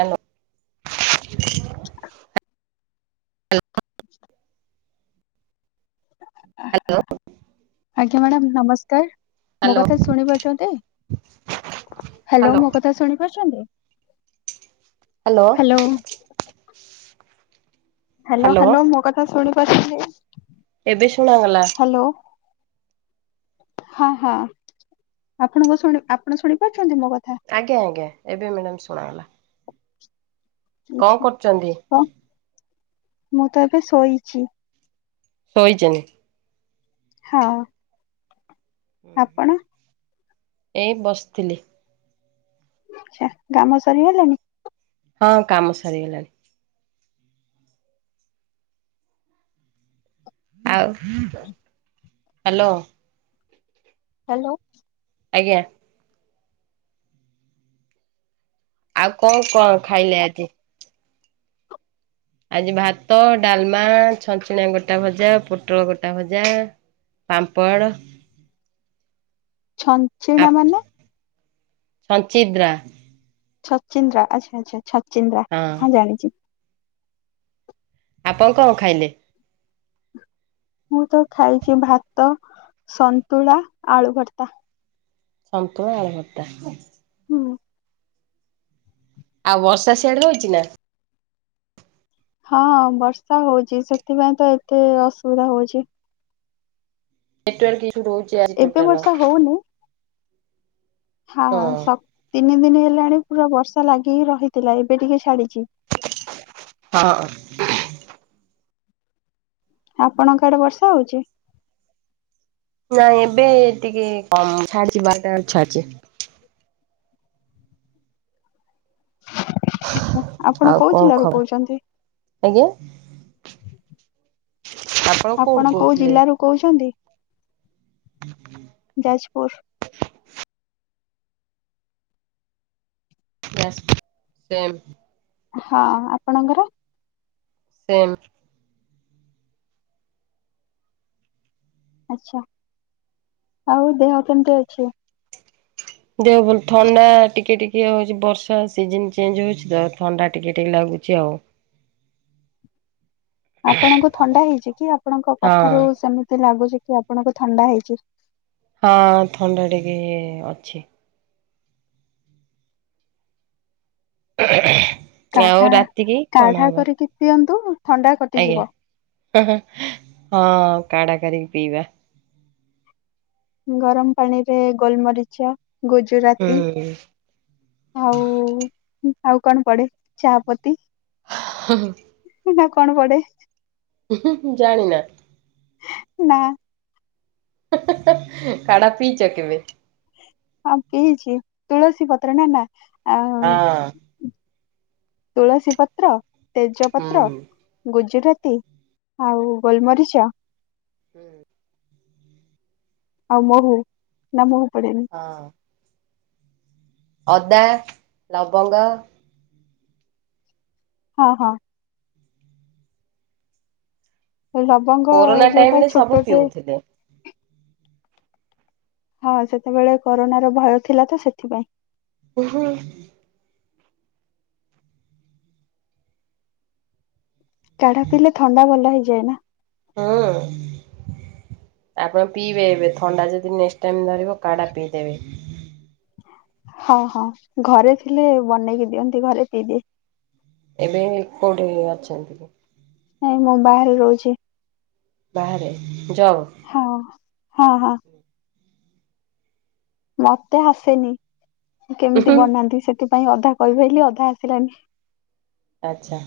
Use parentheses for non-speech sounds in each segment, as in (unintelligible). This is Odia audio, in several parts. ହାଲୋ। (inaudible) (inaudible) ହାଲୋ। ଆଜ୍ଞା ମ୍ୟାଡ଼ାମ ନମସ୍କାର ମୋ ହ୍ୟାଲୋ କଥା ଶୁଣି ପାରୁଛନ୍ତି। ହାଲୋ ହ୍ୟାଲୋ ମୋ କଥା ଶୁଣିପାରୁଛନ୍ତି। Hello hello. Hello hello hello ମୋ କଥା ଶୁଣିପାରୁଛନ୍ତି। ଏବେ ଶୁଣାଗଲା। ହାଲୋ। ହଁ ହଁ ଆପଣଙ୍କ ଶୁଣି ଆପଣ ଶୁଣିପାରୁଛନ୍ତି ମୋ କଥା। ଆଜ୍ଞା ଆଜ୍ଞା ଏବେ ମ୍ୟାଡ଼ାମ ଶୁଣାଗଲା। କଣ ଛା କରୁଛନ୍ତି ହଁ ମୁଁ ତ ଏବେ ଶୋଇଛି। ଶୋଇଛନ୍ତି। ହଁ। ଆପଣ। ଏ ବସଥିଲି। ଆଛା କାମ ସରିଗଲାଣି। ହଁ କାମ ସରିଗଲାଣି। ଆଉ ହାଲୋ। ହାଲୋ। ଆଜ୍ଞା। ଆଉ କଣ କଣ ଖାଇଲେ ଆଜି? ଆଜି ଭାତ, ଡାଲମା, ଛଞ୍ଚିଣା ଗୋଟା ଭଜା, ପୋଟଳ ଗୋଟା ଭଜା ପାମ୍ପଡ଼। ଛଞ୍ଚିଣା ମାନେ? ଛଞ୍ଚିଦ୍ରା। ଛଚିନ୍ଦ୍ରା ଆଚ୍ଛା ଆଚ୍ଛା ଛଚିନ୍ଦ୍ରା ହଁ ଜାଣିଛି। ଆପଣ କଣ ଖାଇଲେ? ମୁଁ ତ ଖାଇଛି ଭାତ ସନ୍ତୁଳା ଆଳୁ ଭର୍ତା। ସନ୍ତୁଲା ଆଳୁଭର୍ତ୍ତା। ହୁଁ। ଆଉ ବର୍ଷା ସେଆଡେ ହଉଛି ନା? ହଁ ବର୍ଷା ହୋଉଛି ସେଥିପାଇଁ ତ ଏତେ ଅସୁବିଧା ହୋଉଛି। ନେଟ୍‌ୱାର୍କ ଇସୁ ରହୁଛି। ଆଜି ଏବେ ଟୋଟାଲ ବର୍ଷା ହୋଉନି। ହଁ ସ ତିନି ଦିନି ହେଲାଣି ପୁରା ବର୍ଷା ଲାଗିି ରହିଥିଲା ଏବେ ଟିକେ ଛାଡିଛି। ହଁ। ଆପଣଙ୍କ ଆଡେ ବର୍ଷା ହୋଉଛି? ନାଇଁ ଏବେ ଟିକେ କମ୍ ଛାଡିଛି ବାରଟା ବେଳୁ ଛାଡ଼ିଛି। ଆଛା ଆପଣ ଆଉ କୋଉ କଣ ଜିଲ୍ଲାରୁ ଖବର କହୁଛନ୍ତି? ଆଜ୍ଞା? ଆପଣ କୋଉଠୁ କୋଉ କହୁଥିଲେ? ଜିଲ୍ଲାରୁ କହୁଛନ୍ତି? ଉଁ ହୁଁ। ଯାଜପୁର। ବାସ ସେମ୍। ହଁ ଆପଣଙ୍କର? ସେମ୍। ଆଛା ଆଉ ଦେହ କେମିତି ଅଛି? ଦେହ ଭଲ ଥଣ୍ଡା ଟିକେ ଟିକେ ହଉଛି ବର୍ଷା ସିଜିନି ଚେଞ୍ଜ ହୋଉଛି ତ ଥଣ୍ଡା ଟିକେ ଟିକେ ଲାଗୁଛି ଆଉ। ଆପଣଙ୍କୁ ଥଣ୍ଡା ହେଇଛି କି ଆପଣଙ୍କ ହଁ କଥାରୁ ସେମିତି ଲାଗୁଛି କି ଆପଣଙ୍କୁ ଥଣ୍ଡା ହେଇଛି। ହଁ ଥଣ୍ଡା ଟିକେ ଅଛି। ଆଉ ରାତିକି କଣ କାଢା-କାଢା ହବ? କରିକି ପିଅନ୍ତୁ ଥଣ୍ଡା ଆଜ୍ଞା କଟିଯିବ। ହଁ-ହଁ-ହଁ କାଢା କରିକି ପିଇବା। ଗରମ ପାଣିରେ ଗୋଲମରିଚ, ଗୁଜୁରାତି ହୁଁ ଆଉ-ଆଉ କଣ ପଡେ ଚାହା ପତି। ହଁ-ହଁ। ନା କଣ ପଡେ? ଉଁ-ହୁଁ-ହୁଁ ଜାଣିିନା? ନା। କାଢା ପିଇଚ କେବେ? ହଁ ପିଇଚି ତୁଳସୀ ପତ୍ର ନା-ନା-ଆ ହଁ ତୁଳସୀ ପତ୍ର, ତେଜ ପତ୍ର। ହୁଁ ଗୁଜୁରାତି ଆଉ ଗୋଲମରିଚ। ହୁଁ। ଆଉ ମହୁ ନା ମହୁ ପଡେନି? ହଁ। ଅଦା, ଲବଙ୍ଗ। ହଁ-ହଁ। ଲବଙ୍ଗ କୋରୋନା ଟାଇମ ଯୋଉଟା ରେ ସବୁ ଛୋଟଟେ। ପିଉଥିଲେ। ହଁ ସେତେବେଳେ କରୋନାର ଭୟ ଥିଲା ତ ସେଥିପାଇଁ। ଉହୁଁ। କାଢ଼ା ପିଇଲେ ଥଣ୍ଡା ଭଲ ହେଇଯାଏ ନା? ହଁ। ଆପଣ ପିଇବେ ଏବେ, ଥଣ୍ଡା ଯଦି ନେକ୍ସଟ୍ ଟାଇମ୍ ଧରିବ କାଢ଼ା ପିଇଦେବେ। ହଁ-ହଁ ଘରେ ଥିଲେ ବନେଇକି ଦିଅନ୍ତି ଘରେ ପିଇ ଦିଏ। ଏବେ କୋଉଠି ଅଛନ୍ତି? ନାଇଁ ମୁଁ ବାହାରେ ରହୁଚି। ବାହାରେ ଜବ୍ ହଁ-ହଁ-ହଁ। ମତେ ଆସେନି କେମିତି ଉହୁଁ ବନାନ୍ତି, ସେଥିପାଇଁ ଅଧା କହିପାଇଲି ଅଧା ଆସିଲାନି। ଆଚ୍ଛା।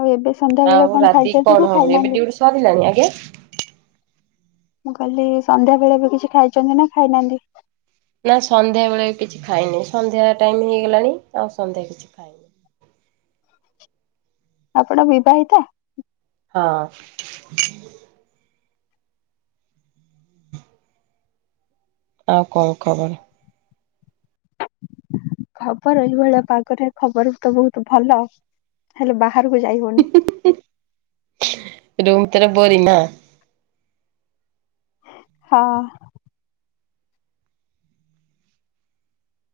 ଆଉ ଏବେ ସନ୍ଧ୍ୟାବେଳେ ଆଉ କଣ ରାତି ଖାଇଛନ୍ତି କଣ ନା ହବ ଏବେ ଖାଇନାହାନ୍ତି? ଡ୍ୟୁଟି ସରିଲାଣି ଆଜ୍ଞା? ମୁଁ କହିଲି ସନ୍ଧ୍ୟାବେଳେ ଏବେ କିଛି ଖାଇଛନ୍ତି ନା ଖାଇନାହାନ୍ତି? ନା ସନ୍ଧ୍ୟାବେଳେ କିଛି ଖାଇନି ସନ୍ଧ୍ୟା ଟାଇମ୍ ହେଇଗଲାଣି ଆଉ ସନ୍ଧ୍ୟା କିଛି ଖାଇନି। ଆପଣ ବିବାହିତା? ହଁ। ଆଉ କଣ ଖବର? ଖବର ଏଇଭଳିଆ ପାଗରେ ଖବର ତ ବହୁତ ଭଲ, ହେଲେ ବାହାରକୁ ଯାଇହଉନି। ହୁଁ-ହୁଁ-ହୁଁ ରୁମ୍ ଭିତରେ ବୋରିଂ ନା? ହଁ।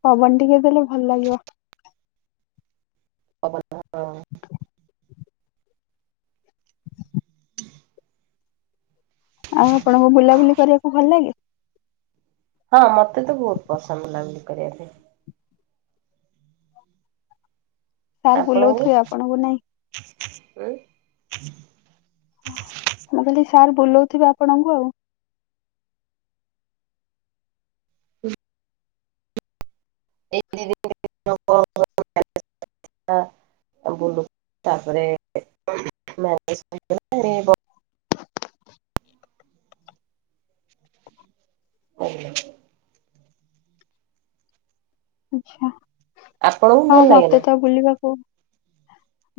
ପବନ୍ ଟିକେ ଦେଲେ ଭଲ୍ ଲାଗିବ। (inaudible) ଆଉ ଆପଣଙ୍କୁ ବୁଲାବୁଲି କରିବାକୁ ଭଲ ଲାଗେ? ହଁ ମତେ ତ ବହୁତ୍ ପସନ୍ଦ ବୁଲାବୁଲି କରିବା ପାଇଁ। ସାର୍ ଆପଣଙ୍କୁ? ବୁଲଉଥିବେ ଆପଣଙ୍କୁ ନାଇଁ? (inaudible) ମୁଁ କହିଲି ସାର୍ ବୁଲଉଥିବେ ଆପଣଙ୍କୁ ଆଉ? (inaudible) ତା ବୁଲୁ ତାପରେ ମ୍ୟାରେଜ୍ (unintelligible) (inaudible) ଆଚ୍ଛା ଆପଣଙ୍କୁ ହଁ ଭଲ ଲାଗେ ନା? ମତେ ତ ବୁଲିବାକୁ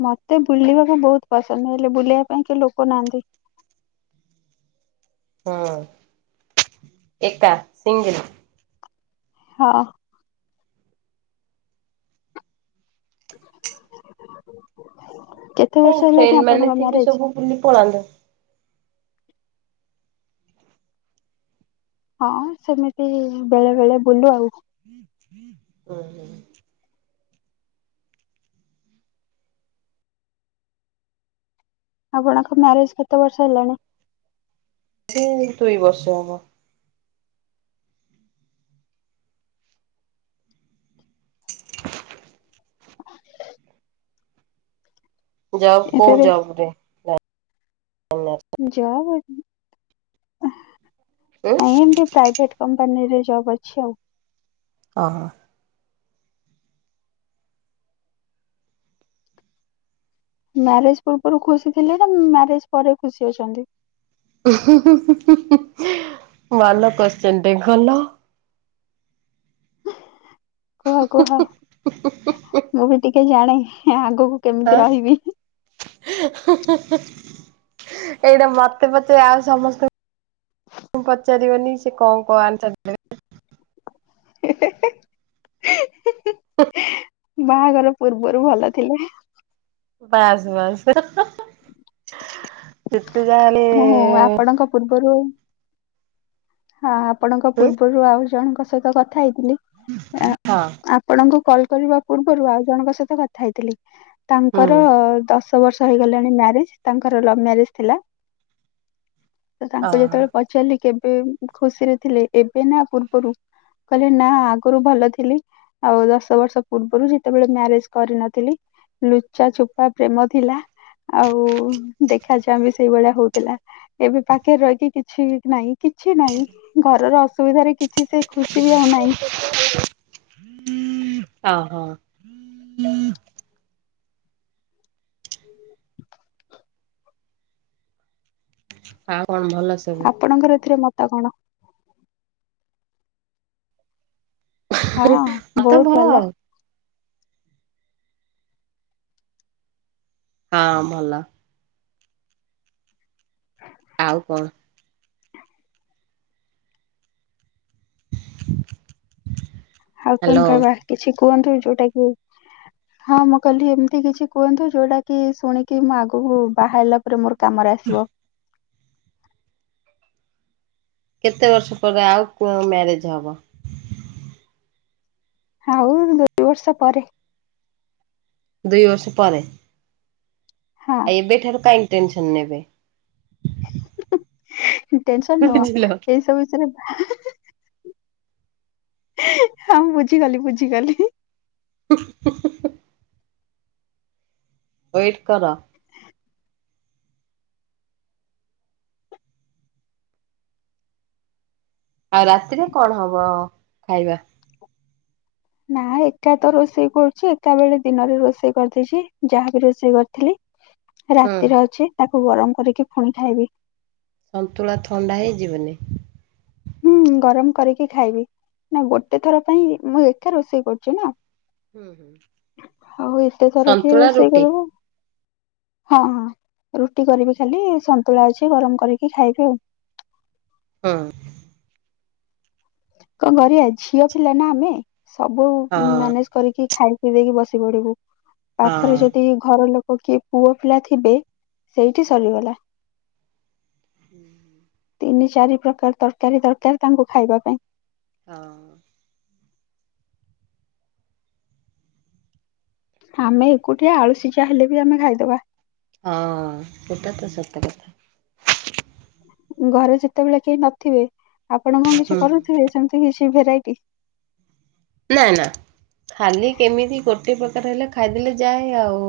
ମତେ ବୁଲିବାକୁ ବହୁତ ପସନ୍ଦ ହେଲେ ବୁଲିବା ପାଇଁ କି ଲୋକ ନାହାନ୍ତି। ହଁ ଏକା ସିଙ୍ଗିଲ? ହଁ କେତେ ବର୍ଷ ସେଇ ହେଲାଣି ଫ୍ରେଣ୍ଡ ମାନେ ଆପଣଙ୍କ ସେ ବି ମ୍ୟାରେଜ? ସବୁ ବୁଲି ପଳାନ୍ତୁ। ହଁ ସେମିତି ବେଳେ ବେଳେ ବୁଲୁ ଆଉ। ହଁ ହ ଆପଣଙ୍କ ମ୍ୟାରେଜ କେତେ ବର୍ଷ ହେଲାଣି? ସେ ଦୁଇ ବର୍ଷ ହବ। (inaudible) ଯାଉ ଏବେ କୋଉ ବି ଯାଉରେ ଜବ ଆ ନାଇଁ ଏମିତି ପ୍ରାଇଭେଟ କମ୍ପାନୀରେ ଜବ୍ ଅଛି ଆଉ। ହଁ ହ। ମ୍ୟାରେଜ ପୂର୍ବରୁ ଖୁସି ଥିଲେ ନା ମ୍ୟାରେଜ ପରେ ଖୁସି ଅଛନ୍ତି? ଭଲ କୋସଚୀନ ଟେ କଲୁ। କୁହ କୁହ ମୁଁ ବି ଟିକେ ଜାଣେ ଆଗକୁ ହଁ କେମିତି ରହିବି। ଏଇଟା ମତେ ପଚେ ଆଉ ସମସ୍ତଙ୍କୁ ପଚାରିବନି ସେ କଣ କଣ ଆନ୍ସର (inaudible) ହଁ (unintelligible) ବାହାଘର ପୂର୍ବରୁ ଭଲ ଥିଲେ। ବାସ୍ ବାସ୍ ଯେତେ ଯାହେଲେ ଙ୍କ ପୂର୍ବରୁ ହଁ ଆପଣଙ୍କ ପୂର୍ବରୁ ଆଉ ଜଣଙ୍କ ସହିତ କଥା ହେଇଥିଲି ହଁ ଆପଣଙ୍କୁ କଲ କରିବା ପୂର୍ବରୁ ଆଉ ଜଣଙ୍କ ସହିତ କଥା ହେଇଥିଲି ହୁଁ ତାଙ୍କରଶ ବର୍ଷ ହେଇଗଲାଣି ମ୍ୟାରେଜ ତାଙ୍କର ଲଭ ମ୍ୟାରେଜ ଥିଲା ତ ତାଙ୍କୁ ଓହୋ ଯେତେବେଳେ ପଚାରି ଚାଲି କେବେ ଖୁସିରେ ଥିଲେ ଏବେ ନା ପୂର୍ବରୁ କହିଲେ ନା ଆଗରୁ ଭଲ ଥିଲି। ଆଉ ଦଶ ବର୍ଷ ପୂର୍ବରୁ ଯେତେବେଳେ ମ୍ୟାରେଜ କରିନଥିଲି। ଲୁଚାଛୁପା ପ୍ରେମ ଥିଲା ଆଉ ଦେଖ ଦେଖା ଯ ବି ସେଇଭଳିଆ ହଉଥିଲା ଏବେ ପାଖରେ ରହିକି କିଛି ନାହିଁ କି କିଛି ନାହିଁ ଘରର ଅସୁବିଧାରେ କିଛି ସେ ଖୁସି ବି ଆଉ ନାହିଁ। ଓହୋ (unintelligible) ହଉ କଣ ଭଲ ଅ ଆପଣଙ୍କର ଏଥିରେ ମତ କଣ? ହଁ ମତେ ବହୁତ ଭଲ ଆଉ। ହଁ ଭଲ। ଆଉ କଣ? ଆଉ କଣ ହ୍ୟାଲୋ। କହିବା କିଛି କୁହନ୍ତୁ ଯୋଉଟା କି ହଁ ମୁଁ କହିଲି ଏମିତି କିଛି କୁହନ୍ତୁ ଯୋଉଟା କି ଶୁଣିକି ମୁଁ ଆଗକୁ ବାହାରିଲା ପରେ ମୋର କାମରେ ଆସିବ। କେତେ ବର୍ଷ ପରେ ଆଉ ମ୍ୟାରେଜ ହବ? ଆଉ ଦୁଇ ବର୍ଷ ପରେ। ଦୁଇ ବର୍ଷ ପରେ। ହଁ ଆଉ ଏବେଠାରୁ କାଇଁ ଟେନସନ ନେବେ? ଟେନସନ ନୁହଁ ବୁଝିଲ। ଏଇ ସବୁ ବିଷୟରେ ହଁ ବୁଝିଗଲି ବୁଝିଗଲି। (inaudible) ୱେଟ କର। ଆଉ ରାତିରେ କଣ ହବ ଖାଇବା? ନା ଏକା ତ ରୋଷେଇ କରୁଛି ଏକା ବେଳେ ଦିନରେ ରୋଷେଇ କରିଦେଇଚି ଯାହାବି ରୋଷେଇ କରିଥିଲି ହୁଁ ରାତିରେ ଅଛି ତାକୁ ଗରମ କରିକି ପୁଣି ଖାଇବି। ସନ୍ତୁଳା ଥଣ୍ଡା ହେଇଯିବନି? ହୁଁ ଗରମ କରିକି ଖାଇବି। ନା ଗୋଟେ ଥର ପାଇଁ ମୁଁ ଏକା ରୋଷେଇ କରୁଛି ନା। ହୁଁ ହୁଁ ଆଉ ଏତେ ଥର କିଏ ସନ୍ତୁଳା ରୋଷେଇ ରୁଟି କରିବ। ହଁ ହଁ ରୁଟି କରିବି ଖାଲି ସନ୍ତୁଳା ଅଛି ଗରମ କରିକି ଖାଇବି ଆଉ। ହଁ। କଣ କରିବା ଝିଅ ପିଲା ନା ଆମେ ସବୁ ହଁ ମେନେଜ କରିକି ଖାଇ ପିଇ ଦେଇକି ବସି ପଡିବୁ। ପାଖରେ ହଁ। ଯଦି ଘର ଲୋକ କିଏ ପୁଅ ପିଲା ଥିବେ ସେଇଠି ହଁ ସରିଗଲା। (inaudible) ତିନି ଚାରି ପ୍ରକାର ତରକାରୀ ଦରକାର ତାଙ୍କୁ ଖାଇବା ପାଇଁ। ହଁ। ଆମେ ଏକୁଟିଆ ଆଳୁସିଜା ହେଲେ ବି ଆମେ ଖାଇଦବା। ହଁ ସେଟା ତ ସତ କଥା। ଘରେ ଯେତେବେଳେ କେହି ନଥିବେ ଆପଣ କଣ କିଛି ହୁଁ। କରୁଥିବେ ସେମିତି କିଛି ଭେରାଇଟି? ନା ନା ଖାଲି କେମିତି ଗୋଟେ ପ୍ରକାର ହେଲେ ଖାଇଦେଲେ ଯାଏ ଆଉ।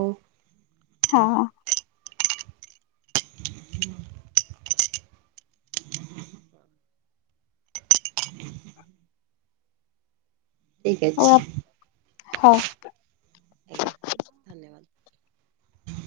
ହଁ। ଠିକ ଆଉ ଅଛି। ଆପ- ହଉ। ଆଜ୍ଞା ଧନ୍ୟବାଦ।